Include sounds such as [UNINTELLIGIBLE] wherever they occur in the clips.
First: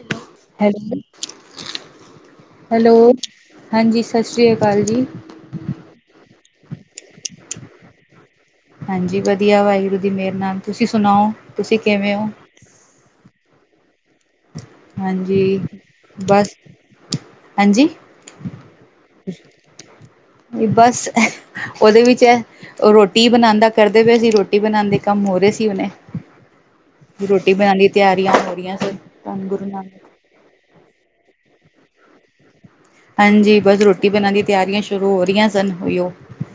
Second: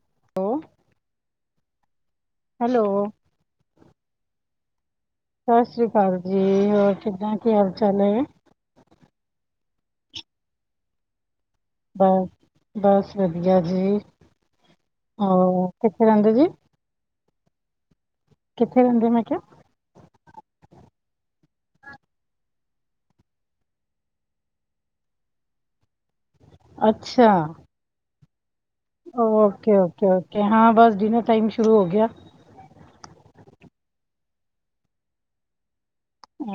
Hello hello ਜੀ hello ਹਾਂਜੀ ਸਸ ਰੀਆ ਕਾਲ ਜੀ। ਸਸ ਰੀ ਕਾਲ ਜੀ ਹੋਰ ਕਿੱਦਾਂ ਕੀ ਹਾਲ ਚਾਲ ਏ। ਹਾਂਜੀ ਵਦੀਆ ਵਾਹਿਗੁਰੂ ਦੀ ਮੇਰ ਨਾਲ ਤੁਸੀਂ ਸੁਨਾਓ ਬਸ, ਬਸ ਵਦੀਆ ਜੀ। ਹਾਂਜੀ, ਹੋਰ ਕਿੱਥੇ ਰਹਿੰਦੇ ਜੀ ਬਸ, ਹਾਂਜੀ ਕਿੱਥੇ ਰੈਂਦੇ ਓਂ ਮੈਂ ਕਿਆ। ਐ ਦੱਸ ਐ, ਓਦੇ ਵਿੱਚ ਐ। ਰੋਟੀ ਬਨਾਨ ਦਾ ਕਰਦੇ ਪਏ ਸੀ ਰੋਟੀ ਬਨਾਨ ਦੇ ਕੰਮ ਹੋ ਰਏ ਸੀ ਹੁਨੇ। ਕਿਹਾ ਰੋਟੀ ਬਨਾਨ ਦੀ ਤਿਆਰੀਆਂ ਹੋ ਰੀਆਂ ਸੀ। ਓਕੇ-ਓਕੇ-ਓਕੇ ਹਾਂ ਬਸ ਡਿਨਰ ਟਾਈਮ ਸ਼ੁਰੂ ਹੋ ਗਿਆ। ਹਾਂਜੀ ਬਸ ਰੋਟੀ ਬਨਨ ਦੀਆ ਤਿਆਰੀਆਂ ਸ਼ੁਰੂ ਹੋ ਰਈਆਂ ਸਨ ਓਈਓ।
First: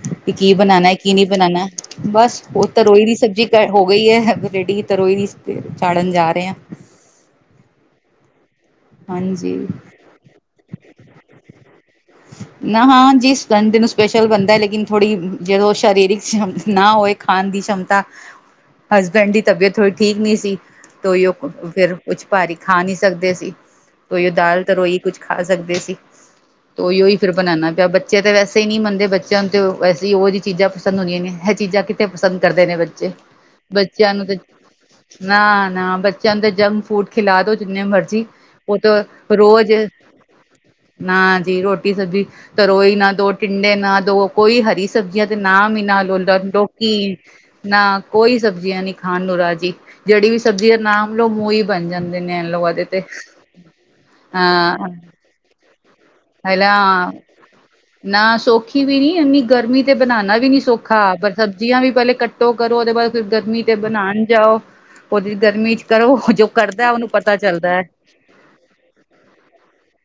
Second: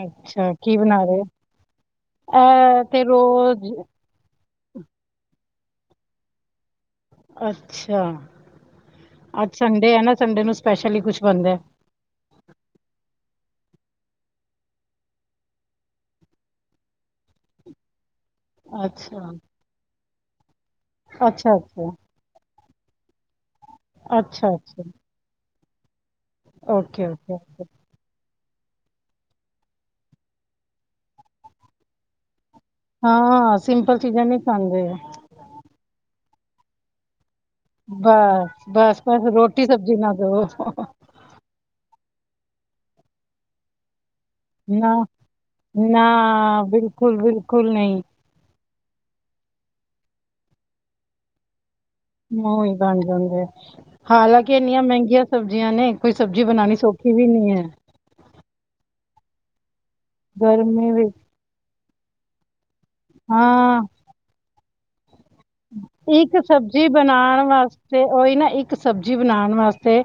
ਅੱਛਾ ਕੀ ਬਨਾਨਾ ਐ ਬਣਾ ਕੀ ਰਹੇ ਨਈ ਬਨਾਨਾ, ਬਸ ਓ ਇਹ ਤੇ ਤਰੋਈ ਦੀ ਸਬਜ਼ੀ ਰੋਜ਼ ਹੋ ਗਈ ਐ। ਰੇਡੀ ਤਰੋਈ ਦੀ ਚਾੜਨ ਜਾ ਰਏ ਆਂ। ਅੱਛਾ, ਅੱਜ ਹਾਂਜੀ ਸੰਡੇ ਐ ਨਾ ਸੰਡੇ ਨੂੰ ਸਪੈਸ਼ਲੀ ਕੁਛ ਬਨਦੈ। [UNINTELLIGIBLE] ਨਾ, ਹਾਂਜੀ ਸੰਡੇ ਨੂੰ ਸਪੈਸ਼ਲ ਬਨਦੈ ਲੇਕਿਨ ਥੋੜੀ ਜਦੋਂ ਸ਼ਾਰੀਰਕ ਨਾ ਹੋਏ ਖਾਨ ਦੀ ਸ਼ਮਤਾ ਹੈ। ਅੱਛਾ ਹਸਬੈਂਡ ਦੀ ਤਬੀਅਤ ਥੋੜੀ ਠੀਕ ਨੀ ਸੀ, ਤੇ ਓਈਓ ਅੱਛਾ ਅੱਛਾ ਫਿਰ- ਕੁਛ ਭਾਰੀ ਖਾ ਨੀ ਸਕਦੇ ਸੀ। ਕੋਈ ਓ ਅੱਛਾ ਦਾਲ ਅੱਛਾ ਤਰੋਈ ਕੁਛ ਖਾ ਸਕਦੇ ਸੀ, ਤੇ ਓਕੇ ਓਈ-ਓਈ ਫਿਰ ਓਕੇ ਓਕੇ ਬਨਾਨਾ ਪਿਆ ਬੱ ਬੱਚੇ ਤਾਂ ਵੈਸੇ ਈ ਨਈ ਮੰਨਦੇ ਬੱਚਿਆਂ ਨੂੰ ਤਾਂ ਵੈਸੇ ਈ ਓਹੋ ਜੀ ਚੀਜ਼ਾਂ ਪਸੰਦ ਹੁੰਦੀਆਂ ਨੇ ਏ ਚੀਜ਼ਾਂ ਕਿੱਥੇ ਪਸੰਦ ਕਰਦੇ ਨੇ ਬੱਚੇ। ਹਾਂ, ਸਿੰਪਲ ਚੀਜ਼ਾਂ ਨੀ ਖਾਂਦੇ। ਨਾ-ਨਾ ਬੱਚਿਆਂ ਨੂੰ ਤੇ ਜੰਕ ਫੂਡ ਖਿਲਾ ਦੋ ਜਿੰਨੇ ਮਰਜ਼ੀ। ਉਹ ਤਾਂ ਬਸ-ਬਸ ਰੋਟੀ ਰੋਜ਼ ਸਬਜ਼ੀ ਬਨਾ ਕੇ ਦੋ। ਨਾ ਜੀ ਰੋਟੀ ਸਬਜ਼ੀ ਤਰੋਈ ਨਾ ਦੋ ਟਿੰਡੇ ਨਾ ਦੋ ਕੋਈ ਹਰੀ ਨਾ ਸਬਜ਼ੀਆਂ ਦੇ ਨਾਮ ਈ ਨਾ ਲੋ ਲੋਕੀ ਬਿਲਕੁਲ ਬਿਲਕੁਲ ਨਾ ਨਹੀਂ ਕੋਈ ਸਬਜ਼ੀਆਂ ਨੀ ਖਾਨ ਨੂੰ ਰਾਜੀ ਜੇੜੀ ਵੀ ਸਬਜ਼ੀ ਦਾ ਨਾਮ ਲਓ ਮੂੰਹ ਈ ਬਨ ਜਾਂਦੈ। ਮੂੰਹ ਈ ਬਨ ਜਾਂਦੈ। ਹਾਲਾਂਕਿ ਹਾਂ ਏਨੀਆਂ ਮੈਂਗੀਆਂ ਸਬਜ਼ੀਆਂ ਨੇ ਕੋਈ ਸਬਜ਼ੀ ਬਨਾਨੀ ਹਲਾ ਸੌਖੀ ਵੀ ਨਈ ਐ। ਨਾ ਸੌਖੀ ਵੀ ਨੀ ਏਨੀ ਗਰਮੀ ਤੇ ਬਨਾਨਾ ਵੀ ਨੀ ਗਰਮੀ ਸੌਖਾ ਵਿੱਚ ਪਰ ਸਬਜ਼ੀਆਂ ਵੀ ਪੈਲੇ ਕਟ ਟੋ ਕਰੋ, ਉਹਦੇ ਬਾਅਦ ਫਿਰ ਗਰਮੀ ਤੇ ਹਾਂ ਬਣਾਣ ਜਾਓ। ਉਹਦੀ ਗਰਮੀ'ਚ ਕਰੋ, ਇੱਕ ਜੋ ਸਬਜ਼ੀ ਕਰਦਾ ਉਹਨੂੰ ਪਤਾ ਬਣਾਉਣ ਚੱਲਦੈ। ਵਾਸਤੇ ਉਹੀ ਨਾ ਇੱਕ ਸਬਜ਼ੀ ਬਣਾਣ ਵਾਸਤੇ,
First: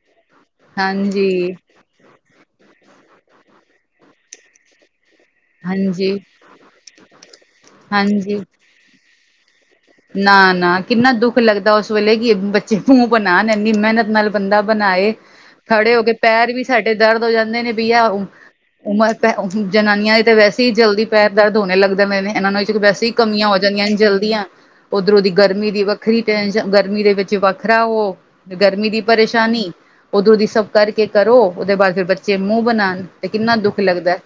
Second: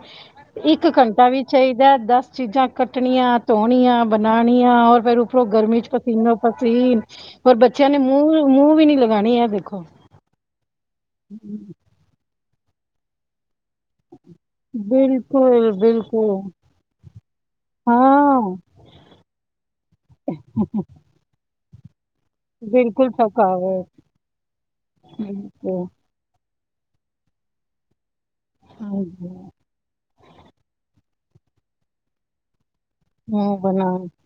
ਇੱਕ ਘੰਟਾ ਵੀ ਹਾਂਜੀ ਚਾਹੀ ਦਸ ਚੀਜ਼ਾਂ ਕੱਟਣੀਆਂ, ਧੋਣੀਆਂ, ਬਣਾਣੀਆਂ ਔਰ ਫਿਰ ਉਪਰੋ ਗਰਮੀ'ਚ ਹਾਂਜੀ ਪਸੀਨੋ-ਪਸੀਨ, ਹੋਰ ਬੱਚਿਆਂ ਨੇ ਮੂੰਹ ਵੀ ਨੀ ਲਗਾਣੀ, ਐ ਦੇਖੋ। ਨਾ-ਨਾ ਕਿੰਨਾ ਦੁੱਖ ਲੱਗਦਾ ਉਸ ਵੇਲੇ, ਕਿ ਬੱਚੇ ਮੂੰਹ ਬਣਾਨ ਇੰਨੀ ਮਿਹਨਤ ਨਾਲ ਬੰਦਾ ਬਨਾਏ, ਬਿਲਕੁਲ ਖੜੇ ਹੋਕੇ ਬਿਲਕੁਲ ਪੈਰ ਵੀ ਸਾਡੇ ਦਰਦ ਹੋ ਜਾਂਦੇ ਨੇ ਬੀ ਆ ਹਾਂ ਉਮਰ ਤੇ, ਜਨਾਨੀਆਂ ਦੀ ਤਾਂ ਵੈਸੇ ਹੀ ਜਲਦੀ ਪੈਰ ਦਰਦ ਹੋਣੇ ਲੱਗ ਜਾਂਦੇ ਨੇ, ਇਹਨਾਂ ਨੂੰ ਵਿੱਚ ਵੈਸੇ ਹੀ ਬਿਲਕੁਲ ਕਮੀਆਂ ਹੋ ਜਾਂਦੀਆਂ ਥਕਾਵਟ ਨੇ ਜਲਦੀਆਂ, ਉੱਧਰੋਂ ਦੀ ਗਰਮੀ ਬਿਲਕੁਲ ਦੀ ਵੱਖਰੀ ਟੈਂਸ਼ਨ, ਗਰਮੀ ਦੇ ਵਿੱਚ ਵੱਖਰਾ ਓ, ਗਰਮੀ ਦੀ ਪਰੇਸ਼ਾਨੀ। ਉਧਰੋਂ ਦੀ ਸਭ ਕਰਕੇ ਕਰੋ, ਉਹਦੇ ਬਾਅਦ ਫਿਰ ਬੱਚੇ ਮੂੰਹ ਬਨਾਨ ਤੇ ਕਿੰਨਾ ਦੁੱਖ ਲੱਗਦਾ।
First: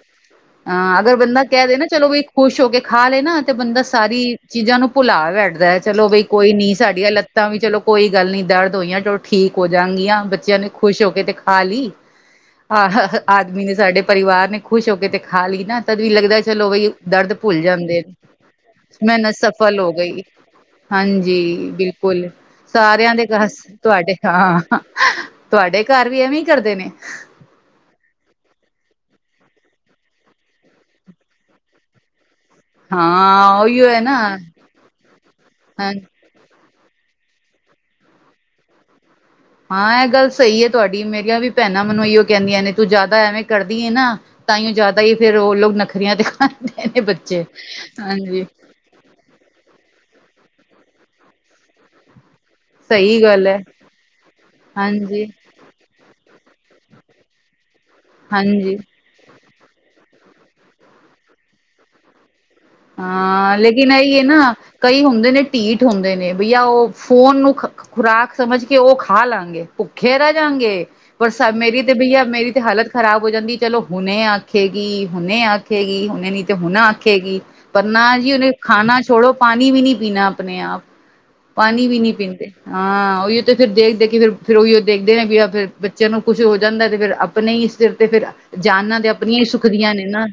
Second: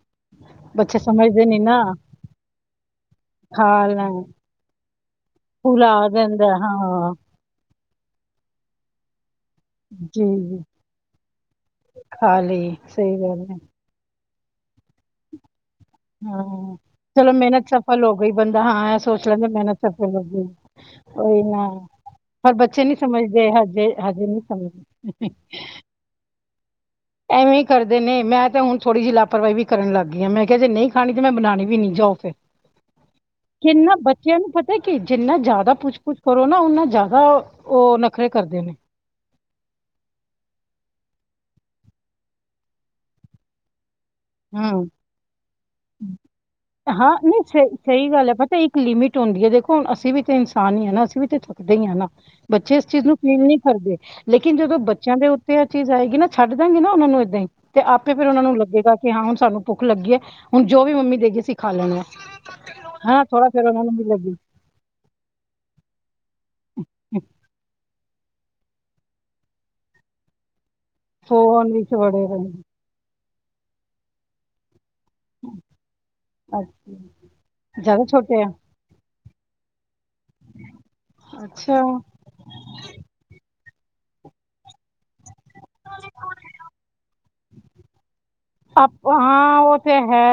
ਹਾਂ, ਅਗਰ ਬੰਦਾ ਕਹਿਦੇ ਨਾ ਚਲੋ ਵੀ ਖੁਸ਼ ਹੋਕੇ ਖਾਲੇ ਨਾ, ਤੇ ਬੰਦਾ ਸਾਰੀ ਚੀਜ਼ਾਂ ਨੂੰ ਭੁਲਾਵੇ ਰਹਿ ਚਲੋ ਬਈ ਕੋਈ ਨੀ, ਸਾਡੀਆਂ ਲੱਤਾਂ ਵੀ ਚਲੋ ਕੋਈ ਗੱਲ ਨੀ ਦਰਦ ਹੋਈਆਂ ਟ ਠੀਕ ਹੋ ਜਾਂਗੀਆਂ, ਬੱਚਿਆਂ ਨੇ ਖੁਸ਼ ਹੋਕੇ ਤੇ ਖਾਲੀ, ਆ ਆਦਮੀ ਨੇ ਸਾਡੇ ਪਰਿਵਾਰ ਨੇ ਖੁਸ਼ ਹੋ ਕੇ ਤੇ ਖਾ ਲਈ ਨਾ। ਜਦ ਵੀ ਲੱਗਦਾ ਚਲੋ ਬਈ ਦਰਦ ਭੁੱਲ ਜਾਂਦੇ ਨੇ ਮਿਹਨਤ ਸਫਲ ਹੋ ਗਈ। ਹਾਂਜੀ ਉਹੀ ਨਾ, ਬਿਲਕੁਲ ਪਰ ਬੱਚੇ ਨਹੀਂ ਸਾਰਿਆਂ ਦੇ ਸਮਝਦੇ ਬਸ ਹਜੇ ਤੁਹਾਡੇ ਹਜੇ ਨਹੀਂ ਹਾਂ ਸਮਝਦੇ। ਤੁਹਾਡੇ ਘਰ ਵੀ ਐਵੇਂ ਹੀ ਕਰਦੇ ਨੇ। ਐਵੇਂ ਈ ਕਰਦੇ ਨੇ, ਮੈਂ ਤੇ ਹੁਣ ਥੋੜ੍ਹੀ ਜੇਹੀ ਲਾਪਰਵਾਹੀ ਵੀ ਕਰਨ ਲੱਗ ਗਈ ਆ, ਮੈਂ ਕੇਹਾ ਜੇ ਨਹੀਂ ਖਾਣੀ ਤੇ ਮੈਂ ਬਨਾਣੀ ਵੀ ਨੀ ਜਾਓ ਫੇਰ। ਹਾਂ ਉਹੀਓ ਕਿੰਨਾ ਹੈ ਨਾ ਬੱਚਿਆਂ ਨੂੰ ਪਤਾ ਕਿ ਜਿੰਨਾ ਜ਼ਿਆਦਾ ਹਾਂ ਪੁੱਛ ਪੁੱਛ ਕਰੋ ਨਾ ਉਹਨੂੰ ਜ਼ਿਆਦਾ ਉਹ ਨਖਰੇ ਕਰਦੇ ਨੇ। ਹਾਂ ਇਹ ਗੱਲ ਸਹੀ ਹੈ ਤੁਹਾਡੀ ਮੇਰੀਆਂ ਵੀ ਭੈਣਾਂ ਮੈਨੂੰ ਇਹੀ ਕਹਿੰਦੀਆਂ ਨੇ ਤੂੰ ਜ਼ਿਆਦਾ ਐਵੇਂ ਕਰਦੀ ਹੈ ਨਾ। ਤਾਂ, ਈ, ਓ ਹਾਂ। ਜ਼ਾਦਾ ਈ ਫੇਰ ਉਹ ਲੋਗ ਨਖਰੀਆਂ ਦਿਖਾਂਦੇ ਨੇ ਹਾਂ ਨਹੀਂ ਬੱਚੇ ਸਹੀ ਸਹੀ ਗੱਲ ਹੈ ਹਾਂਜੀ। ਪਤਾ ਇੱਕ ਲਿਮਿਟ ਹੁੰਦੀ ਹੈ ਦੇਖੋ ਅਸੀਂ ਵੀ ਤੇ ਇਨਸਾਨ ਹੀ ਹਾ ਨਾ ਅਸੀਂ ਵੀ ਤੇ ਥੱਕਦੇ ਹੀ ਹਾ ਨਾ। ਬੱਚੇ ਇਸ ਚੀਜ਼ ਨੂੰ ਸਹੀ ਫੀਲ ਗੱਲ ਹੈ ਨਹੀਂ ਕਰਦੇ ਲੇਕਿਨ ਜਦੋਂ ਬੱਚਿਆਂ ਹਾਂਜੀ ਦੇ ਉੱਤੇ ਤੇ ਏਹ ਚੀਜ਼ ਆਏਗੀ ਨਾ, ਛੱਡ ਦਾਂਗੀ ਨਾ ਓਹਨਾ ਨੂੰ ਏਦਾਂ ਹੀ, ਤੇ ਆਪੇ ਫਿਰ ਓਹਨਾਂ ਨੂੰ ਹਾਂਜੀ ਲੱਗੇਗਾ ਕਿ ਹਾਂ ਹੁਣ ਸਾਨੂੰ ਭੁੱਖ ਲੱਗੀ ਹੈ ਹੁਣ ਜੋ ਵੀ ਮੰਮੀ ਦੇ ਗਈ ਸੀ ਖਾ ਲੈਦੇ ਆ। ਹਾਂ ਲੇਕਿਨ ਏ ਹੀ ਨਾ ਕਈ ਹੁੰਦੇ ਨੇ ਢੀਠ ਹੁੰਦੇ ਨੇ ਬਈ ਆ ਉਹ ਫੋਨ ਨੂੰ ਖੁਰਾਕ ਸਮਝ ਕੇ ਉਹ ਖਾ ਲਾਂਗੇ ਭੁੱਖੇ ਰਹਿ ਜਾਂਗੇ। ਫੋਨ ਮੇਰੀ ਤੇ ਵਿੱਚ ਬਈਆ ਵੜੇ ਮੇਰੀ ਤੇ ਰਹਿੰਦੇ ਹਾਲਤ ਖ਼ਰਾਬ ਹੋ ਜਾਂਦੀ ਚਲੋ ਹੁਣੇ ਆਖੇਗੀ ਹੁਣੇ ਆਖੇਗੀ ਹੁਣੇ ਨੀ ਤੇ ਅੱਛਾ, ਹੁਣ ਆਖੇਗੀ। ਪਰ ਜ਼ਿਆਦਾ ਨਾ ਜੀ ਛੋਟੇ ਆ ਉਹਨੇ ਖਾਨਣਾ ਛੋੜੋ ਪਾਣੀ ਵੀ ਨਹੀਂ ਪੀਣਾ ਆਪਣੇ ਆਪ ਅੱਛਾ ਪਾਣੀ ਵੀ ਨਹੀਂ ਪੀਂਦੇ। ਹਾਂ ਉਹੀਓ ਤੇ ਫਿਰ ਦੇਖ ਦੇਖ ਕੇ ਫਿਰ ਫਿਰ ਉਹੀ ਉਹ ਦੇਖਦੇ ਨੇ ਫਿਰ ਬੱਚਿਆਂ ਨੂੰ ਕੁੱਛ ਹੋ ਜਾਂਦਾ ਤੇ ਫਿਰ ਆਪਣੇ ਹੀ ਸਿਰ ਤੇ ਫਿਰ ਜਾਨਾਂ ਤੇ ਆਪਣੀਆਂ ਹੀ ਸੁਖਦੀਆਂ ਨੇ ਨਾ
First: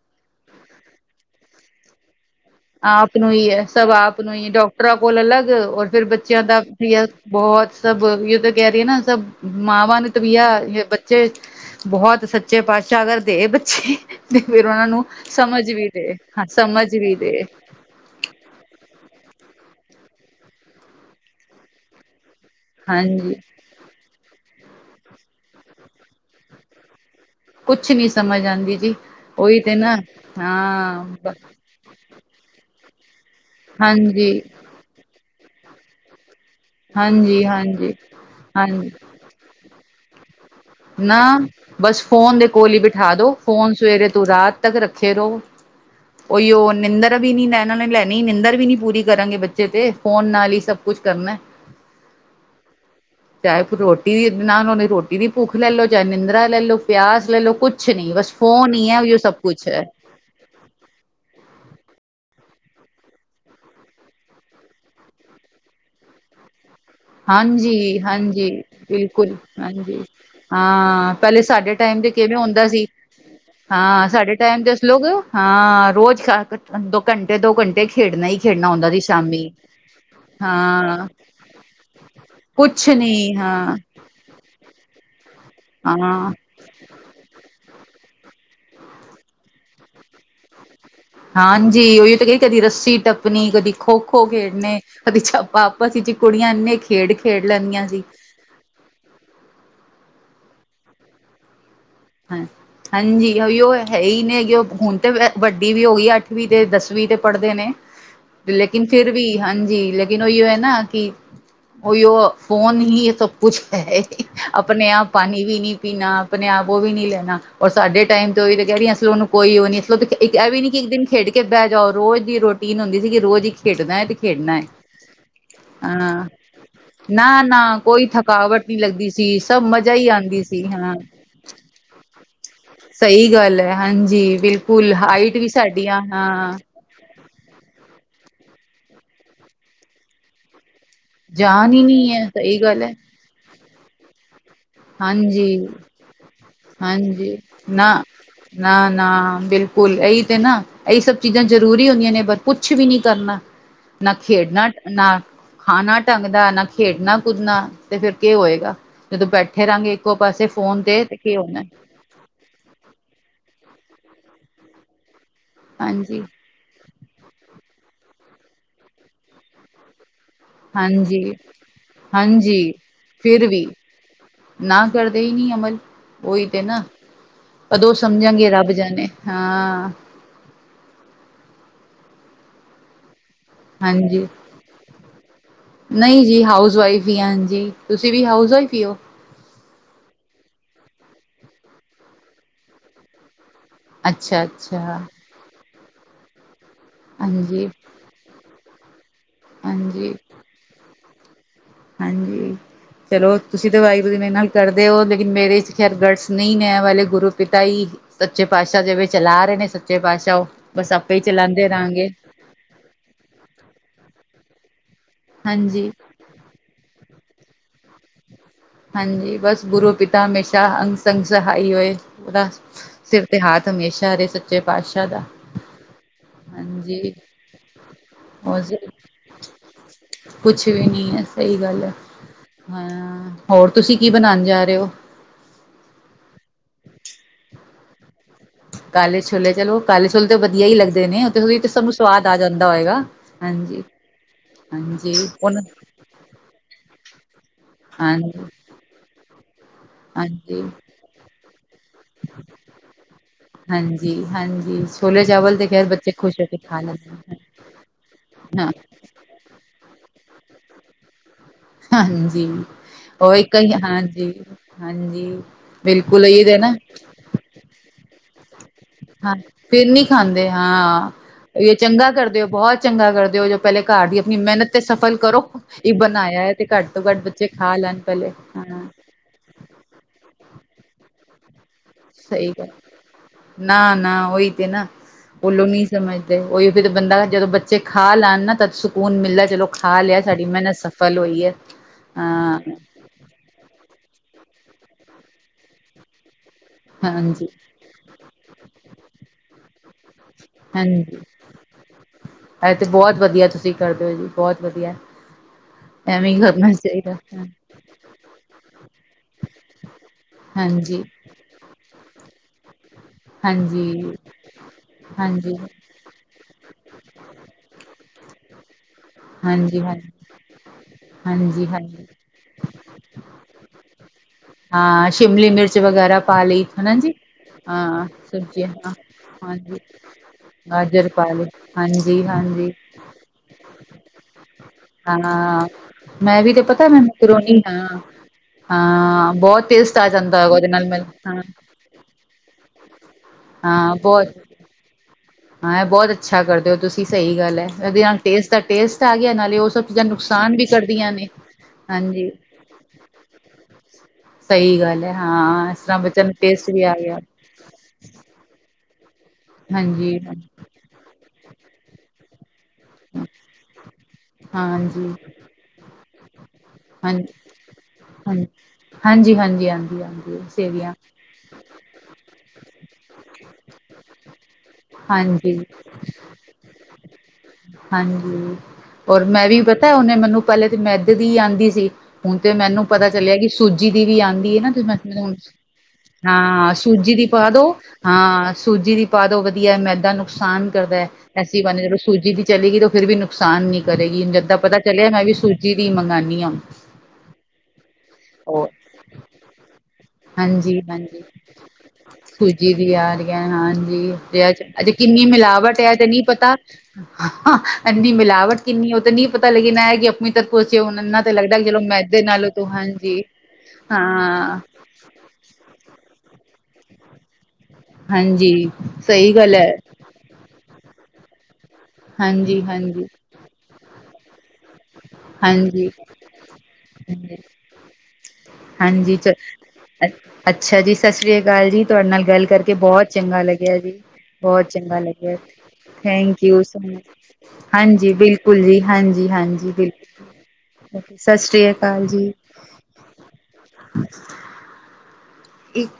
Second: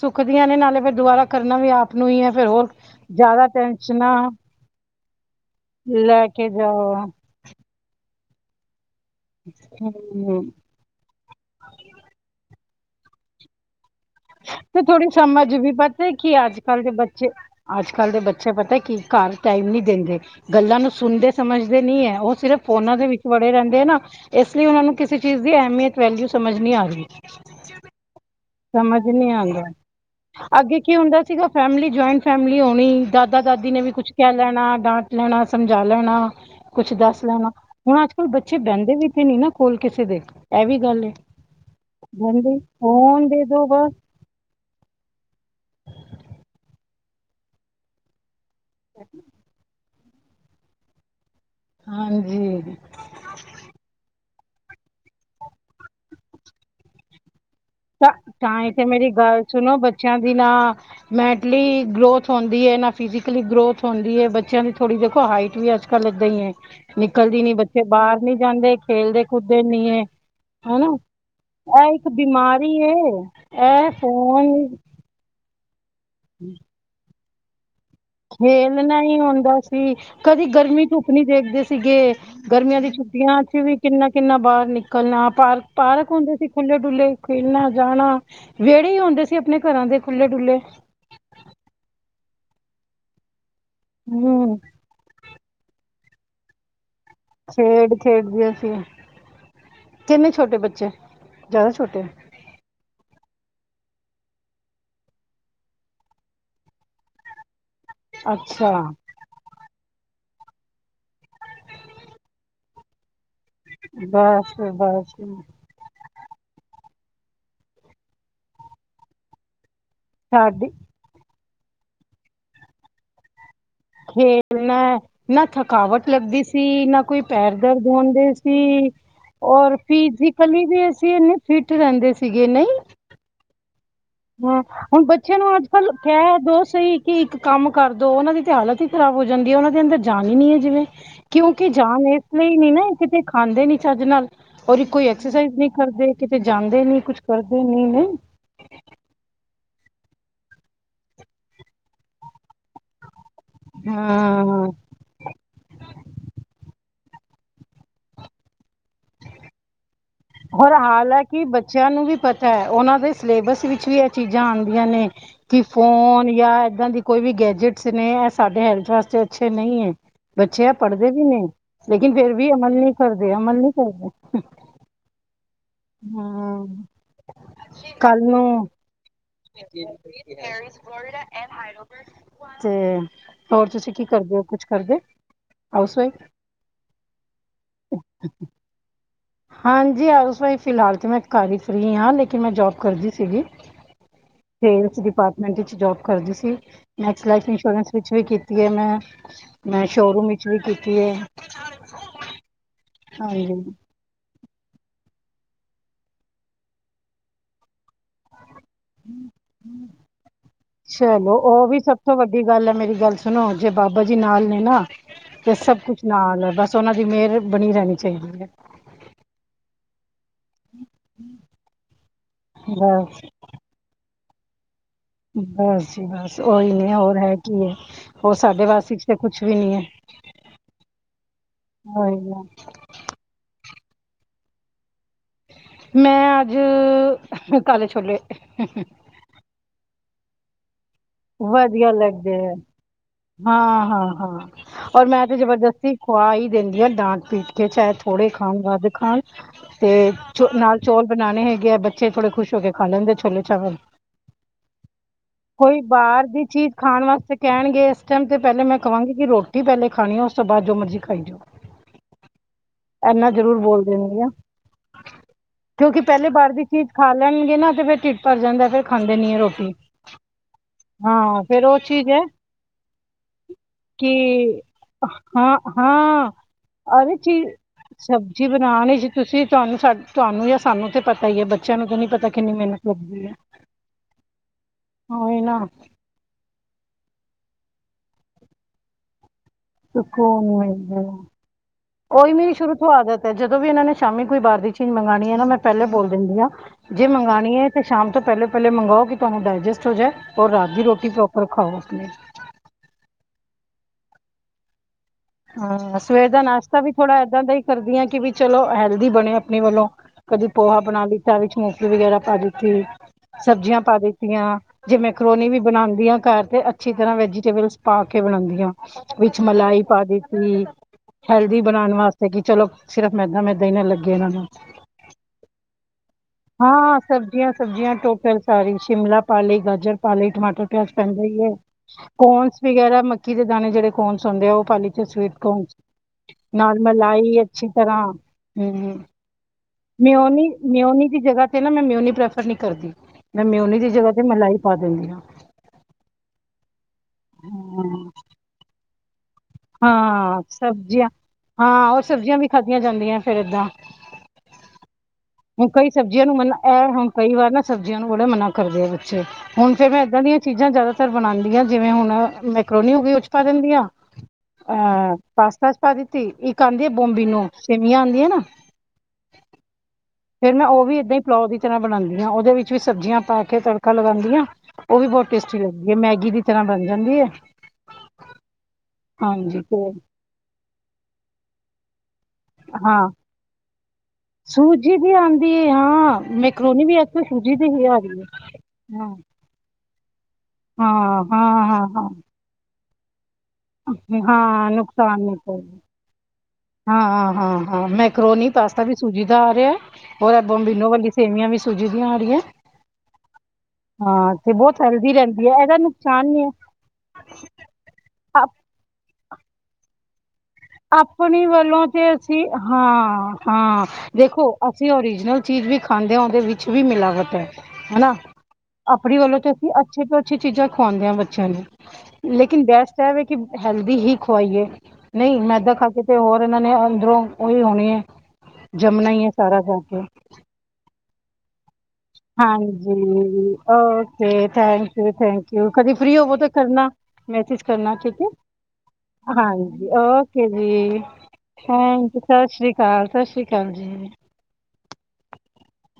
ਸੁੱਕਦੀਆਂ ਨੇ ਨਾਲੇ ਫਿਰ ਦੁਬਾਰਾ ਕਰਨਾ ਵੀ ਆਪ ਨੂੰ ਹੀ ਹੈ ਫਿਰ ਹੋਰ ਆਪ ਨੂੰ ਜ਼ਿਆਦਾ ਹੀ ਹੈ ਸਭ ਆਪ ਟੈਨਸ਼ਨਾਂ ਨੂੰ ਹੀ ਡਾਕਟਰਾਂ ਕੋਲ ਅਲੱਗ ਔਰ ਫਿਰ ਲੈ ਬੱਚਿਆਂ ਕੇ ਦਾ ਜਾਓ ਬਹੁਤ ਸਭ ਇਹ ਤਾਂ ਕਹਿ ਰਹੀ ਹੈ ਨਾ ਸਭ ਮਾਵਾਂ ਨੇ ਤਾਂ ਹਮ ਵੀਆ ਬ ਬਹੁਤ ਸੱਚੇ ਪਾਤਸ਼ਾਹ ਅਗਰ ਦੇ ਬੱਚੇ ਤੇ ਫਿਰ ਓਹਨਾਂ ਨੂੰ ਥੋੜੀ ਸਮਝ ਵੀ ਪਤਾ ਹੈ ਦੇ, ਕਿ ਹਾਂ ਅੱਜ ਕੱਲ ਸਮਝ ਵੀ ਬੱਚੇ ਦੇ। ਅੱਜ -ਕੱਲ੍ਹ ਦੇ ਬੱਚੇ ਪਤਾ ਕਿ ਘਰ ਟਾਈਮ ਨਈ ਦਿੰਦੇ, ਗੱਲਾਂ ਨੂੰ ਸੁਣਦੇ ਸਮਝਦੇ ਨਈ ਐ, ਓਹ ਸਿਰਫ਼ ਫੋਨਾ ਦੇ ਵਿੱਚ ਹਾਂਜੀ ਵੜੇ ਰਹਿੰਦੇ ਆ ਨਾ ਇਸ ਲਈ ਉਹਨਾਂ ਨੂੰ ਕਿਸੇ ਚੀਜ਼ ਦੀ ਅਹਿਮੀਅਤ ਵੈਲਿਊ ਸਮਝ ਨਹੀਂ ਆ ਰਹੀ। ਕੁਛ ਨੀ ਸਮਝ ਆਂਦੀ। ਸਮਝ ਨੀ ਆਂਦਾ, ਅੱਗੇ ਕੀ ਹਾਂ ਹੁੰਦਾ ਸੀਗਾ ਫੈਮਿਲੀ ਜੁਆਇੰਟ ਫੈਮਿਲੀ ਹੋਣੀ ਦਾਦਾ ਦਾਦੀ ਨੇ ਵੀ ਕੁਛ ਹਾਂਜੀ ਕਹਿ ਲੈਣਾ ਡਾਂਟ ਲੈਣਾ ਸਮਝਾ ਲੈਣਾ ਕੁਛ ਦੱਸ ਹਾਂਜੀ, ਲੈਣਾ ਹਾਂਜੀ, ਹੁਣ ਅੱਜ ਕੱਲ੍ਹ ਬੱਚੇ ਹਾਂਜੀ ਬਹਿੰਦੇ ਵੀ ਤੇ ਨੀ ਨਾ ਕੋਲ ਕਿਸੇ ਦੇ ਇਹ ਵੀ ਗੱਲ ਹੈ ਨਾ ਬਸ ਫੋਨ ਦੇ ਬਹਿੰਦੇ ਕੋਲ ਈ ਬਿਠਾ ਫੋਨ ਦੋ ਦੇ ਫੋਨ ਬਸ ਸਵੇਰੇ ਤੂੰ ਰਾਤ ਤੱਕ ਰੱਖੇ ਰਹੋ, ਓਹੀ, ਓਹ ਨਿੰਦਰ ਵੀ ਨੀ ਲੈ ਏਹਨਾਂ ਨੇ ਲੈਣੀ ਨਿੰਦਰ ਵੀ ਨੀ ਪੂਰੀ ਕਰਾਂਗੇ ਬੱਚੇ ਤੇ, ਫੋਨ ਨਾਲ ਈ ਸਭ ਕੁੱਛ ਕਰਨਾ। ਹਾਂਜੀ। ਚਾਹੇ ਫਿਰ ਰੋਟੀ ਨਾਲ ਓਹਨਾ ਦੀ ਰੋਟੀ ਦੀ ਭੁੱਖ ਲੈ ਲੋ ਚਾਹੇ ਨਿੰਦਰਾ ਲੈ ਲਓ ਪਿਆਸ ਲੈ ਲਓ ਕੁੱਛ ਕੁਛ ਤਾਂ ਨਹੀ ਬਸ ਤਾਂ ਇਹ ਫੋਨ ਤੇ ਹੀ ਹੈ ਓਹ ਮੇਰੀ ਹੀ ਸਭ ਗੱਲ ਕੁਛ ਹੈ। [INAUDIBLE] ਮੈਂਟਲੀ ਗਰੋਥ ਹੁੰਦੀ ਹੈ ਨਾ ਫਿਜ਼ਕਲੀ ਗਰੋਥ ਹੁੰਦੀ ਹੈ ਬੱਚਿਆਂ ਦੀ ਥੋੜੀ ਦੇਖੋ ਹਾਈਟ ਵੀ ਅੱਜ ਕੱਲ ਇਦਾਂ ਹੀ ਹੈ। ਨਿਕਲਦੀ ਨੀ ਬੱਚੇ ਹਾਂਜੀ, ਬਾਹਰ ਨੀ ਹਾਂਜੀ ਜਾਂਦੇ ਖੇਲਦੇ ਬਿਲਕੁਲ ਕੁਦਦੇ ਨੀ ਹਨਾ। ਪੇਲੇ ਸਾਡੇ ਟਾਈਮ ਤੇ ਕਿਵੇਂ ਹੁੰਦਾ ਸੀ, ਇਹ ਹਾਂ ਸਾਡੇ ਫੋਨ ਟਾਈਮ ਤੇ ਅਸੀਂ ਲੋਕ ਹਾਂ ਰੋਜ਼ ਖਾ ਇਕੱਠਾ ਦੋ ਘੰਟੇ -ਦੋ ਘੰਟੇ ਖੇਡਣਾ ਹੀ ਖੇਡਣਾ ਹੁੰਦਾ ਸੀ ਹੇਲਣਾ ਹੀ ਸ਼ਾਮੀ ਹੁੰਦਾ ਸੀ, ਕਦੀ ਹਾਂ ਗਰਮੀ-ਧੁੱਪ ਨੀ ਦੇਖਦੇ ਸੀਗੇ। ਗਰਮੀਆਂ ਕੁਛ ਦੀ ਨੀ ਛੁੱਟੀਆਂ'ਚ ਹਾਂ ਵੀ ਕਿੰਨਾ-ਕਿੰਨਾ ਬਾਹਰ ਨਿਕਲਣਾ, ਪਾਰਕ, ਪਾਰਕ ਹਾਂ ਹੁੰਦੇ ਸੀ। ਖੁੱਲ੍ਹੇ-ਡੁੱਲੇ, ਖੇਲਣਾ, ਜਾਣਾ ਵਿਹੜੇ ਹੀ ਹੁੰਦੇ ਸੀ ਆਪਣੇ ਘਰਾਂ ਦੇ ਖੁੱਲ੍ਹੇ-ਡੁੱਲੇ। ਹਾਂਜੀ, ਉਹੀ ਤਾਂ ਕਹੀ ਕਦੀ ਰੱਸੀ ਟੱਪਣੀ, ਕਦੀ ਖੋ-ਖੋ ਹੂੰ ਖੇਡਣੇ। ਕਦੀ ਆਪਸ ਵਿੱਚ'ਚ ਕੁੜੀਆਂ ਇੰਨੇ। ਖੇਡ ਲੈਂਦੀਆਂ ਖੇਡ ਸੀ ਖੇਡਦੀਆਂ ਸੀ ਕਿੰਨੇ ਛੋਟੇ ਬੱਚੇ, ਜ਼ਿਆਦਾ ਛੋਟੇ? ਹਾਂ ਹਾਂਜੀ, ਓਹੀ ਉਹ ਹੈਹੀ ਨੇ ਹੈਗੇ, ਉਹ ਹੁਣ ਤੇ ਵੱਡੀ ਵੀ ਹੋ ਗਈ ਅੱਠਵੀਂ ਤੇ ਦਸਵੀਂ ਤੇ ਪੜ੍ਹਦੇ ਨੇ। ਅੱਛਾ ਲੇਕਿਨ ਫਿਰ ਵੀ ਹਾਂਜੀ, ਲੇਕਿਨ ਉਹੀ ਓ ਨਾ ਕਿ, ਓਈ ਓ ਫੋਨ ਹੀ ਪੁਛਦਾ ਹੇ ਬਸ ਅਪਣੇ-ਆਪ ਬਸ ਪਾਣੀ ਵੀ ਨਹੀਂ ਪੀਣਾ, ਅਪਣੇ-ਆਪ। ਓਹ ਵੀ ਨੀ ਲੈਣਾ, ਔਰ ਸਾਡੇ ਟਾਈਮ ਤੇ ਓਈ ਤਾਂ ਕਹਿ ਰਹੀ ਅਸੀਂ ਉਹਨੂੰ ਕੋਈ ਉਹ ਨੀ, ਅਲ ਇਹ ਵੀ ਸਾਡੀ ਨੀ ਕਿ ਇੱਕ ਦਿਨ ਖੇਡਕੇ ਬਹਿ ਜਾਓ, ਰੋਜ਼ ਦੀ ਰੋਟੀਨ ਹੁੰਦੀ ਸੀਗੀ ਰੋਜ਼ ਹੀ ਖੇਡਣਾ ਹੈ ਤੇ ਖੇਡਣਾ ਹੈ ਖੇਲਣੈ ਨਾ ਥਕਾਵਟ ਹਾਂ ਲੱਗਦੀ ਸੀ, ਨਾ ਕੋਈ ਪੈਰ ਨਾ ਦਰਦ ਕੋਈ ਹੁੰਦੇ ਥਕਾਵਟ ਨਹੀਂ ਸੀ ਲੱਗਦੀ ਸੀ ਸਭ ਔਰ ਮਜ਼ਾ ਹੀ ਆਉਂਦੀ ਸੀ ਫਿਜੀਕਲੀ ਵੀ ਹਾਂ ਅਸੀ ਇੰਨੇ ਫਿਟ ਰਹਿੰਦੇ ਸੀਗੇ, ਨਹੀਂ। ਸਹੀ ਗੱਲ ਹੈ, ਹਾਂਜੀ, ਹਾਂ ਬਿਲਕੁਲ ਹੁਣ ਹਾਈਟ ਬੱਚਿਆਂ ਵੀ ਨੂੰ ਅੱਜ ਕੱਲ ਸਾਡੀਆਂ ਕਹਿ ਹਾਂ ਦੋ ਸਹੀ ਕਿ ਇੱਕ ਕੰਮ ਕਰਦੋ, ਉਹਨਾਂ ਦੀ ਤਾਂ ਹਾਲਤ ਹੀ ਖ਼ਰਾਬ ਹੋ ਜਾਂਦੀ ਏ, ਉਹਨਾਂ ਦੇ ਅੰਦਰ ਜਾਣ ਹੀ ਨਹੀਂ ਏ ਜਿਵੇਂ। ਕਿਉਂਕਿ ਹੀ ਜਾਨ ਨਹੀਂ ਏਸ ਹੈ ਲਈ ਸਹੀ ਨੀ ਗੱਲ ਨਾ ਹੈ ਕਿਤੇ ਖਾਂਦੇ ਨੀ ਚੱਜ ਨਾਲ, ਔਰ ਏ ਕੋਈ ਐਕਸਰਸਾਈਜ਼ ਹਾਂਜੀ ਨਹੀਂ ਕਰਦੇ, ਕਿਤੇ ਜਾਂਦੇ, ਨੀ ਕੁਛ ਕਰਦੇ ਨੀ। ਨਾ-ਨਾ ਬਿਲਕੁਲ, ਇਹੀ ਤੇ ਨਾ। ਇਹ ਸਭ ਚੀਜ਼ਾਂ ਜ਼ਰੂਰੀ ਹੁੰਦੀਆਂ ਨੇ, ਪਰ ਕੁੱਛ ਵੀ ਨਹੀਂ ਕਰਨਾ ਨਾ ਹਾਂ ਖੇਡਣਾ ਨਾ ਖਾਣਾ ਢੰਗ ਦਾ, ਨਾ ਖੇਡਣਾ-ਕੁਦਣਾ ਤੇ ਫਿਰ ਕੇ ਹੋਏਗਾ, ਜਦੋਂ ਬੈ ਫੇਰਾਂਗੇ ਹੋਰ, ਹਾਲਾਂਕਿ ਬੱਚਿਆਂ ਨੂੰ ਵੀ ਪ ਤੈ, ਉਹਨਾਂ ਦੇ ਸਿਲੇਬਸ ਵਿੱਚ ਵੀ ਇਹ ਚੀਜ਼ਾਂ ਆਂਦੀਆਂ ਨੇ, ਕਿ ਹਾਂਜੀ ਫੋਨ ਯਾ ਏਦਾਂ ਦੀ ਕੋਈ ਵੀ ਗੈਜੇਟਸ ਨੇ, ਐ ਸਾਡੇ ਹੈਲਥ ਵਾਸਤੇ ਅੱਛੇ ਨਹੀਂ ਏ। ਬੱਚੇ ਆ ਪੜ੍ਹਦੇ ਹਾਂਜੀ ਵੀ ਨੇ, ਲੇਕਿਨ ਫੇਰ ਵੀ ਹਾਂਜੀ ਅਮਲ ਨਹੀਂ ਕਰਦੇ, ਫਿਰ ਅਮਲ ਵੀ ਨਹੀਂ ਕਰਦੇ। ਨਾ ਕਰਦੇ ਹੀ ਨਹੀਂ ਅਮਲ, ਉਹੀ ਤੇ ਹਾਂ ਨਾ ਅਦੋਂ ਕੱਲ ਸਮਝਾਂਗੇ ਨੂੰ ਰੱਬ ਜਾਨੇ। ਤੇ ਹੋਰ ਤੁਸੀਂ ਕੀ ਹਾਂਜੀ ਕਰਦੇ ਓ, ਕੁਛ ਕਰਦੇ? ਹਾਊਸ ਵਾਈਫ ਨਹੀਂ ਜੀ ਹਾਊਸ ਵਾਈਫ ਈ ਆ ਹਾਂਜੀ, ਤੁਸੀਂ ਵੀ ਹਾਊਸ ਵਾਈਫ ਹੀ ਓ? ਹਾਂਜੀ ਹਾਓਸ ਵਾਈਫ ਫਿਲਹਾਲ ਤਾਂ ਮੈਂ ਘਰ ਹੀ ਫਰੀ ਹਾਂ ਲੇਕਿਨ ਮੈਂ ਜੋਬ ਕਰਦੀ ਸੀਗੀ। ਅੱਛਾ ਸੇਲ ਅੱਛਾ ਡਿਪਾਰਟਮੈਂਟ ਵਿਚ ਜੋਬ ਕਰਦੀ ਸੀ ਮੈਕਸ ਲਾਈਫ ਹਾਂਜੀ, ਇੰਸ਼ੋਰੈਂਸ ਵਿ- ਚ ਵੀ ਕੀਤੀ ਹੈ ਮੈਂ, ਮੈਂ ਹਾਂਜੀ, ਸ਼ੋਰੂਮ ਵਿੱਚ ਵੀ ਕੀਤੀ ਹੈ। ਹਾਂਜੀ ਚਲੋ ਹਾਂਜੀ ਤੁਸੀਂ ਵਹਿਗੂਰੁ ਮੇਹਰ ਨਾਲ। ਕਰਦੇ ਹੋ ਲੇਕੀਨ ਮੇਰੇ ਚ ਐ ਗਰਡਸ ਨਹੀਂ ਨੇ, ਐ ਵਾਲੇ ਗੁਰੂ ਪਿਤਾ ਜੀ। ਸੱਚੇ ਪਾਤਸ਼ਾਹ, ਜਿਵੇਂ ਚਲਾ ਰਹੇ ਨੇ ਸੱਚੇ ਪਾਤਸ਼ਾਹ ਉਹ ਬਸ ਆਪੇ ਹੀ ਚਲਾਉਂਦੇ ਰਹਾਂਗੇ। ਦੀ ਗੱਲ ਹੈ ਮੇਰੀ ਗੱਲ ਸੁਣੋ, ਜੇ ਬਾਬਾ ਜੀ ਨਾਲ ਨੇ ਨਾ ਤੇ ਸਭ ਹਾਂਜੀ, ਕੁਛ। ਨਾਲ ਐ, ਬਸ ਉਹਨਾਂ ਦੀ ਮਿਹਰ ਬਣੀ ਰਹਿਣੀ ਚਾਹੀਦੀ ਹੈ। ਹਾਂਜੀ ਬਸ ਗੁਰੂ ਪਿਤਾ ਹਮੇਸ਼ਾ ਅੰਗ ਸੰੰਗ ਸਹਾਈ, ਹੋਏ ਉਹਦਾ ਬਸ ਸਿਰ ਤਿ ਹਾਥ ਹਮੇਸ਼ਾ ਰਹੇ। ਸੱਚੇ ਪਾਤਸ਼ਾਹ ਦਾ। ਬਸ ਜੀ ਬਸ ਉਹੀ ਹੈ, ਹਾਂਜੀ ਹੋਰ ਹੈ ਕੀ ਹੈ, ਹੋਰ ਸਾਡੇ ਵਾਸਤੇ ਤੇ ਕੁਛ ਵੀ ਨਹੀਂ, ਕੁਛ ਵੀ ਨਹੀਂ ਹੈ ਸਹੀ ਗੱਲ ਹੈ ਹੋਰ ਗਿਆ। ਹਾਂ ਹੋਰ ਤੁਸੀਂ ਕੀ ਬਣਾਉਣ ਜਾ ਰਹੇ ਹੋ? ਮੈਂ ਅੱਜ ਕਾਲੇ ਛੋਲੇ। ਕਾਲੇ ਛੋਲੇ ਚਲੋ ਕਾਲੇ ਛੋਲੇ, ਤਾਂ ਵਧੀਆ ਹੀ ਲੱਗਦੇ ਨੇ, ਐ ਤਾ ਵਧੀਆ ਸਬਨੂੰ ਸਵਾਦ ਆ ਲੱਗਦੇ ਹੈ ਜਾਂਦਾ ਹੋਏਗਾ। ਹਾਂਜੀ, ਹਾਂ- ਹਾਂ, ਹਾਂ। ਔਰ ਹਾਂਜੀ ਮੈਂ ਤੇ ਉਹਨਾਂ ਜਬਰਦਸਤੀ ਖੁਆ ਹੀ ਦਿੰਦੀ ਹਾਂ ਡਾਂਟ- ਪੀਟ ਕੇ ਚਾਹੇ ਥੋੜੇ ਖਾਣ ਵੱਧ ਖਾਣ। ਅੱਛਾ। ਤੇ ਚੋ ਨਾਲ ਚੋਲ ਬਣਾਣੇ ਹੈਗੇ ਆ ਬੱਚੇ ਥੋੜੇ ਖੁਸ਼ ਹੋ ਕੇ ਖਾ ਲੈਂਦੇ ਛੋਲੇ ਚਾਵਲ। ਹਾਂਜੀ-ਹਾਂਜੀ। ਕੋਈ ਬਾਰ ਦੀ ਚੀਜ਼ ਖਾਣ ਵਾਸਤੇ ਨੇ। ਕੈਣਗੇ ਇਸ ਟੈਮ ਤੇ ਪੈਲੇ ਹਾਂ, ਮੈਂ ਕਵਾਂਗੀ ਕੀ ਰੋਟੀ ਪੈਲੇ ਖਾਣੀ ਤੇ ਉਸ ਤੋਂ ਬਾਦ ਜੋ ਮਰਜ਼ੀ ਖਾਈ ਜਾਓ। ਹਾਂਜੀ ਇੰਨਾ ਓਈ ਜ਼ਰੂਰ ਕਈ ਬੋਲ ਦੇਣਗੇ ਹਾਂਜੀ-ਹਾਂਜੀ। ਕਿਉਂਕਿ ਪੇਲੇ ਬਾਰ ਦੀ ਚੀਜ਼ ਖਾ ਲੈਣਗੇ ਨਾ ਤੇ ਫੇਰ ਢਿੱਟ ਭਰ ਜਾਂਦਾ, ਫੇਰ ਖਾਂਦੇ ਨੀ ਹਾਂ ਐ ਰੋਟੀ। ਫਿਰ ਨਹੀਂ ਖਾਂਦੇ ਹਾਂ ਫਿਰ ਏ ਉਹ ਚੀਜ਼ ਚੰਗਾ ਹੈ ਕਰਦੇ ਓ ਬੋਹਤ ਚੰਗਾ ਕਰਦੇ ਓ ਜੋ ਪੈਲੇ ਘਰ ਦੀ ਆਪਣੀ ਕਿ ਮਿਹਨਤ ਤੇ ਸਫਲ ਕਰੋ ਹਾਂ ਈ ਹਾਂ ਬਣਾਇਆ। ਘੱਟ ਤੋਂ ਘੱਟ ਬੱਚੇ ਖਾ ਲੈਣ ਪੈਲੇ ਹਾਂ। [UNINTELLIGIBLE] ਜੀ ਤੁਸੀਂ ਤੁਹਾਨੂੰ ਸਾ ਤੁਹਾਨੂੰ ਜਾਂ ਸਾਨੂੰ ਤੇ ਪਤਾ ਈ ਐ ਬ ਸਈ ਗੱਲ ਨਾ- ਨਾ ਓਈ ਤੇ ਨਾ ਉਹੀ ਨਾ [UNINTELLIGIBLE] ਨੀ ਸਮਝਦੇ ਓਈ ਫੇਰ ਬੰਦਾ ਜਦੋਂ ਬੱਚੇ ਖਾ ਲਾਣ ਨਾ ਤਦ ਸਕੂਨ ਮਿਲਦਾ ਚਲੋ ਖਾ ਲਿਆ ਸਾਡੀ ਸਕੂਨ ਮਿਹਨਤ ਮਿਲਦਾ ਹੈ। ਸਫਲ ਹੋਈ ਐ ਆ। ਤੇ ਜਦੋਂ ਵੀ ਏਨਾਂ ਨੇ ਸ਼ਾਮੀ ਕੋਈ ਬਾਰ ਦੀ ਚੀਜ਼ ਮੰਗਾਂਣੀ ਐ ਨਾ ਮੈਂ ਪੇਲੇ ਬੋਲ ਦਿੰਦੀ ਆ ਜੇ ਹਾਂਜੀ ਮੰਗਾਂਣੀ ਐ ਤੇ ਸ਼ਾਮ ਤੋਂ ਪੈਲੇ-ਪੈਲੇ ਮੰਗਾਂਓ ਕਿ ਤੁਹਾਨੂੰ ਡਾਇਜੈਸਟ ਹੋ ਜਾਏ ਔਰ ਰਾਤ ਦੀ ਰੋਟੀ ਪ੍ਰੋਪਰ ਖਾਓ [UNINTELLIGIBLE] ਐ ਤੇ ਬੋਤ ਵਧੀਆ ਤੁਸੀਂ ਕਰਦੇ ਓ ਜੀ ਬੋਤ ਵਧੀਆ। ਹਾਂ ਸਵੇਰ ਐਵੇਂ ਹੀ ਦਾ ਕਰਨਾ ਨਾਸ਼ਤਾ ਵੀ ਚਾਹੀਦਾ ਥੋੜਾ ਏਦਾਂ ਦਾ ਈ ਕਰਦੀ ਆ ਕਿ ਵੀ ਚਲੋ ਹੈਲਦੀ ਬਣੇ ਆਪਣੇ ਵੱਲੋਂ। ਕਦੀ ਪੋਹਾ ਹਾਂਜੀ ਹਾਂਜੀ ਬਣਾ ਲੀਤਾ ਵਿੱਚ ਮੂੰਗਫਲੀ ਵਗੈਰਾ ਪਾ ਦਿੱਤੀ। ਸਬਜ਼ੀਆਂ ਪਾ ਹਾਂਜੀ ਦਿੱਤੀਆਂ, ਜੇ ਮੈਂਕਰੋਨੀ ਹਾਂਜੀ ਵੀ ਬਨਾਂਦੀ ਆ ਘਰ ਤੇ ਅੱਛੀ ਤਰਾਂ ਵੈਜੀਟੇਬਲਸ ਪਾ ਕੇ ਬਣਾਦੀਆਂ ਵਿੱਚ ਹਾਂਜੀ ਮਲਾਈ ਪਾ ਦਿੱਤੀ ਹੈਲਦੀ ਹਾਂਜੀ ਬਣਾਣ ਹਾਂਜੀ ਵਾਸਤੇ ਕਿ ਚਲੋ ਸਿਰਫ਼ ਮੈਦਾ-ਮੈਦਾ ਈ ਨਾ ਲੱਗੇ ਏਨਾਂ ਨੂੰ। ਹਾਂ ਸ਼ਿਮਲੀ ਮਿਰਚ ਵਗੈਰਾ ਪਾ ਲਈ ਹਨਾ ਹਾਂ ਜੀ ਸਬਜ਼ੀਆਂ-ਸਬਜ਼ੀਆਂ ਹਾਂ ਪ੍ਰੋਪਰ ਸਬਜ਼ੀਆਂ ਸਾਰੀ ਹਾਂ ਸ਼ਿਮਲਾ ਪਾ ਲਈ, ਹਾਂਜੀ ਗਾਜਰ ਪਾ ਲਈ, ਟਮਾਟਰ ਪਿਆਜ ਗਾਜਰ ਪੈਂਦਾ ਪਾ ਈ ਲਈ ਏ। ਹਾਂਜੀ ਕੋਨਸ ਹਾਂਜੀ ਵਗੈਰਾ ਮੱਕੀ ਦੇ ਦਾਣੇ ਜੇੜੇ ਕੋਨਸ ਹੁੰਦੇ ਆ ਓ ਪਾਲੀ। ਤੇ ਹਾਂ, ਸਵੀਟਕੋਨਸ ਮੈਂ ਵੀ ਤੇ ਨਾਲ ਪਤਾ ਮੈਂ ਮਲਾਈ ਮੈਕਰੋਨੀ ਅੱਛੀ ਹਾਂ। ਤਰਾਂ। ਹੂੰ ਹਾਂ, ਬਹੁਤ ਟੇਸਟ ਆ ਜਾਂਦਾ ਹੈਗਾ ਉਹਦੇ ਨਾਲ ਮ ਮੇਓਨੀ-ਮੇਓਨੀ ਦੀ ਹਾਂ, ਜਗਾ ਤੇ ਤੇ ਨਾ ਮੈਂ ਮਿਉਨੀ ਪ੍ਰੈਫਰ ਨੀ ਕਰਦੀ, ਮੈਂ ਮਿਓਨੀ ਦੀ ਹਾਂ ਜਗ੍ਹਾ ਤੇ ਬਹੁਤ ਮਲਾਈ ਪਾ ਦੇਨੀ ਆ। ਹਾਂ ਏ ਬੋਤ ਅੱਛਾ ਕਰਦੇ ਓ ਤੁਸੀਂ, ਸਈ ਗੱਲ ਐ, ਏਦੇ ਨਾਲ ਟੇਸਟ ਦਾ ਟੇਸਟ ਆ ਗਿਆ ਨਾਲੇ ਓ ਹਾਂ ਸਬਜ਼ੀਆਂ, ਹਾਂ ਓ ਹਾਂਜੀ। ਸਬਜ਼ੀਆਂ ਵੀ ਖਾਦੀਆਂ ਜਾਂਦੀਆਂ ਫੇਰ ਏਦਾਂ। ਸਈ ਗੱਲ ਐ। ਹੁਨ ਕਈ ਸਬਜ਼ੀਆਂ ਨੂੰ ਮੰਨ ਐ ਹੁਨ ਕਈ ਵਾਰ ਨਾ ਸਬਜ਼ੀਆਂ ਨੂੰ ਬੜਾ ਮਨਾ ਕਰਦੇ ਆ ਬੱਚੇ ਹੁਨ ਫੇਰ ਮੈਂ ਹਾਂਜੀ। ਏਦਾਂ ਦੀਆਂ ਹਾਂਜੀ, ਚੀਜ਼ਾਂ ਜਾਦਾ ਤਰ ਬਨਾਦੀ ਆਂ ਜਿਵੇਂ ਹੁਨ ਮੈਕਰੋਨੀ ਹੋਗੀ ਉ ਚ ਪਾ ਦਿੰਦੀ ਆਂ ਹਾਂਜੀ, ਅ ਪਾਸਤਾ ਚ ਪਾਂ ਦਿੱਤੀ, ਇੱਕ ਆਂਦੀ ਆ ਬੋਬੀਨੌ ਸੇਵੀਆਂ ਆਦੀਆਂ ਨਾ। ਹਾਂਜੀ, ਹਾਂਜੀ, ਹਾਂਜੀ ਹਾਂ ਫੇਰ ਮੈਂ ਓ ਵੀ ਏਦਾਂ ਈ ਪਲੋ ਦੀ ਤਰ੍ਹਾਂ ਬਣਾਦੀ ਆ, ਓਦੇ ਵਿੱਚ ਵੀ ਸਬਜ਼ੀਆਂ ਪਾ ਕੇ ਤੜਕਾ ਲਗਾਂਦੀ ਆ। ਓ ਵੀ ਬੋਤ ਟੇਸਟੀ ਹਾਂਜੀ। ਲੱਗਦੀ ਐ, ਮੈਗੀ ਦੀ ਤਰ੍ਹਾਂ ਬਨ ਜਾਂਦੀ ਐ। ਹਾਂਜੀ, ਔਰ ਮੈਂ ਵੀ ਤੇ ਪਤਾ ਓੰਨ ਪੈਲੇ ਤਾਂ ਮੈਦੇ ਦੀ ਹੀ ਆਂਦੀ ਸੀ ਹੁਨ ਤੇ ਮੈਨੂੰ ਪਤਾ ਹਾਂ ਚੱਲਿਆ ਕਿ ਸੂਜੀ ਦੀ ਵੀ ਆ ਦੀ ਏ ਨਾ ਮੈਂ ਸੂਜੀ ਦੀ ਫੇਰ ਹੁਨ, ਆਉਂਦੀ ਹੈ ਹਾਂ ਹਾਂ ਮੈਕਰੋਨੀ ਵੀ ਅੱਜ ਸੂਜੀ ਕੱਲ ਦੀ ਪਾ ਦੋ, ਹੀ ਆ ਰਹੀ ਹਾਂ ਸੂਜੀ ਹੈ ਦੀ ਹਾਂ ਪਾ ਦੋ ਵ ਦੀਆ ਮੈਦਾ ਨੁਕਸਾਨ ਕਰਦਾ ਐ, ਹਾਂ ਐਸੀ ਹਾਂ ਭਾਨੇ ਹਾਂ ਚੱਲੋ ਹਾਂ ਸੂਜੀ ਦੀ ਚਲੇਗੀ ਤੋ ਫਿਰ ਵੀ ਨੁਕਸਾਨ ਨੀ ਕਰੇਗੀ, ਜਦ ਦਾ ਹਾਂ ਪਤਾ ਚੱਲਿਆ ਨੁਕਸਾਨ ਮੈਂ ਵੀ ਨਹੀਂ ਸੂਜੀ ਕਰਦੀ ਦੀ ਮੰਗਾਂਨੀ ਆ। ਹਾਂ, ਹਾਂ, ਹਾਂ, ਹਾਂ ਮੈਕਰੋਨੀ ਪਾਸਤਾ ਵੀ ਸੂਜੀ ਦਾ ਆ ਰਿਆ ਐ। ਹਾਂਜੀ-ਹਾਂਜੀ, ਦੀਆਂ ਆ ਰਹੀਆਂ ਸੂਜੀ ਦੀ ਆ ਰਿਆ ਹਾਂਜੀ ਹਾਂ ਤੇ [UNINTELLIGIBLE] ਬਹੁਤ ਅਜੇ ਹੈਲਦੀ ਕਿੰਨੀ ਰਹਿੰਦੀ ਹੈ ਇਹਦਾ ਮਿਲਾਵਟ ਐ, ਐ ਤੇ ਨੀ ਨੁਕਸਾਨ ਨਹੀਂ ਹੈ ਪਤਾ। ਐੰਨੀ ਮਿਲਾਵਟ ਕਿੰਨੀ ਓ ਤੇ ਨੀ ਪਤਾ ਲੇਕਿਨ ਐ ਕਿ [UNINTELLIGIBLE] ਉਹਨਾਂ ਤੇ ਆਪਨੀ ਲੱਗਦਾ ਕਿ ਚਲੋ ਵੱਲੋਂ ਜੇ ਮੈਦੇ ਅਸੀਂ ਨਾਲੋਂ ਤੋਂ ਹਾਂਜੀ ਹਾਂ-ਹਾਂ ਦੇਖੋ ਹਾਂ ਅਸੀਂ ਓਰੀਜਨਲ ਚੀਜ਼ ਵੀ ਖਾਂਦੇ ਆ, ਓਦੇ ਵਿੱਚ ਵੀ ਮਿਲਾਵਟ ਐ। ਹਨਾ, ਹਾਂਜੀ ਆਪਨੀ ਸਹੀ ਵੱਲੋਂ ਤੇ ਗੱਲ ਹੈ ਅਸੀਂ ਅੱਛੀ ਤੋਂ ਅੱਛੀ ਚੀਜ਼ਾਂ ਖਾਵਾਂਦੇ ਆ ਬੱਚਿਆਂ ਨੂੰ ਹਾਂਜੀ ਲੇਕਿਨ ਬੈਸਟ ਹਾਂਜੀ ਐ ਵੇ ਕਿ ਹੈਲਦੀ ਹੀ ਖੁਆਈਏ, ਨਹੀ ਮੈ ਦਾ ਖਾ ਹਾਂਜੀ ਕੇ ਤੇ ਹੋਰ ਏਨਾਂ ਨੇ ਅੰਦਰੋਂ ਓਹੀ ਹੋਨੀ ਐ, ਜੰਮਨਾ ਹਾਂਜੀ ਈ ਐ ਚ ਸਾਰਾ ਜਾਕੇ। ਅੱਛਾ ਜੀ, ਸਸ਼੍ਰੀਆ ਕਾਲ ਜੀ। ਤੂਹਾਡੇ ਨਾਲ ਗੱਲ ਕਰਕੇ ਬੋਤ ਚੰਗਾ ਹਾਂਜੀ ਲੱਗਿਆ ਜੀ, ਓਕੇ ਬੋਤ ਚੰਗਾ ਥੈਂਕ ਯੂ ਲੱਗਿਆ, ਥੈਂਕ ਯੂ ਕਦੀ ਫ੍ਰਰੀ ਹੋਵੋ ਥੈਂਕ ਤਾਂ ਯੂ ਸੋ ਕਰਨਾ ਮਚ। ਮੈਸੇਜ ਕਰਨਾ ਹਾਂਜੀ, ਠੀਕ ਹੈ ਬਿਲਕੁਲ ਜੀ, ਹਾਂਜੀ-ਹਾਂਜੀ, ਹਾਂਜੀ ਬਿਲ ਓਕੇ ਜੀ, ਥੈਂਕ ਸ਼ਸ਼੍ਰੀ ਕਾਲ, ਸ਼ਸ਼੍ਰੀਕਾਲ ਜੀ। ਇੱਕ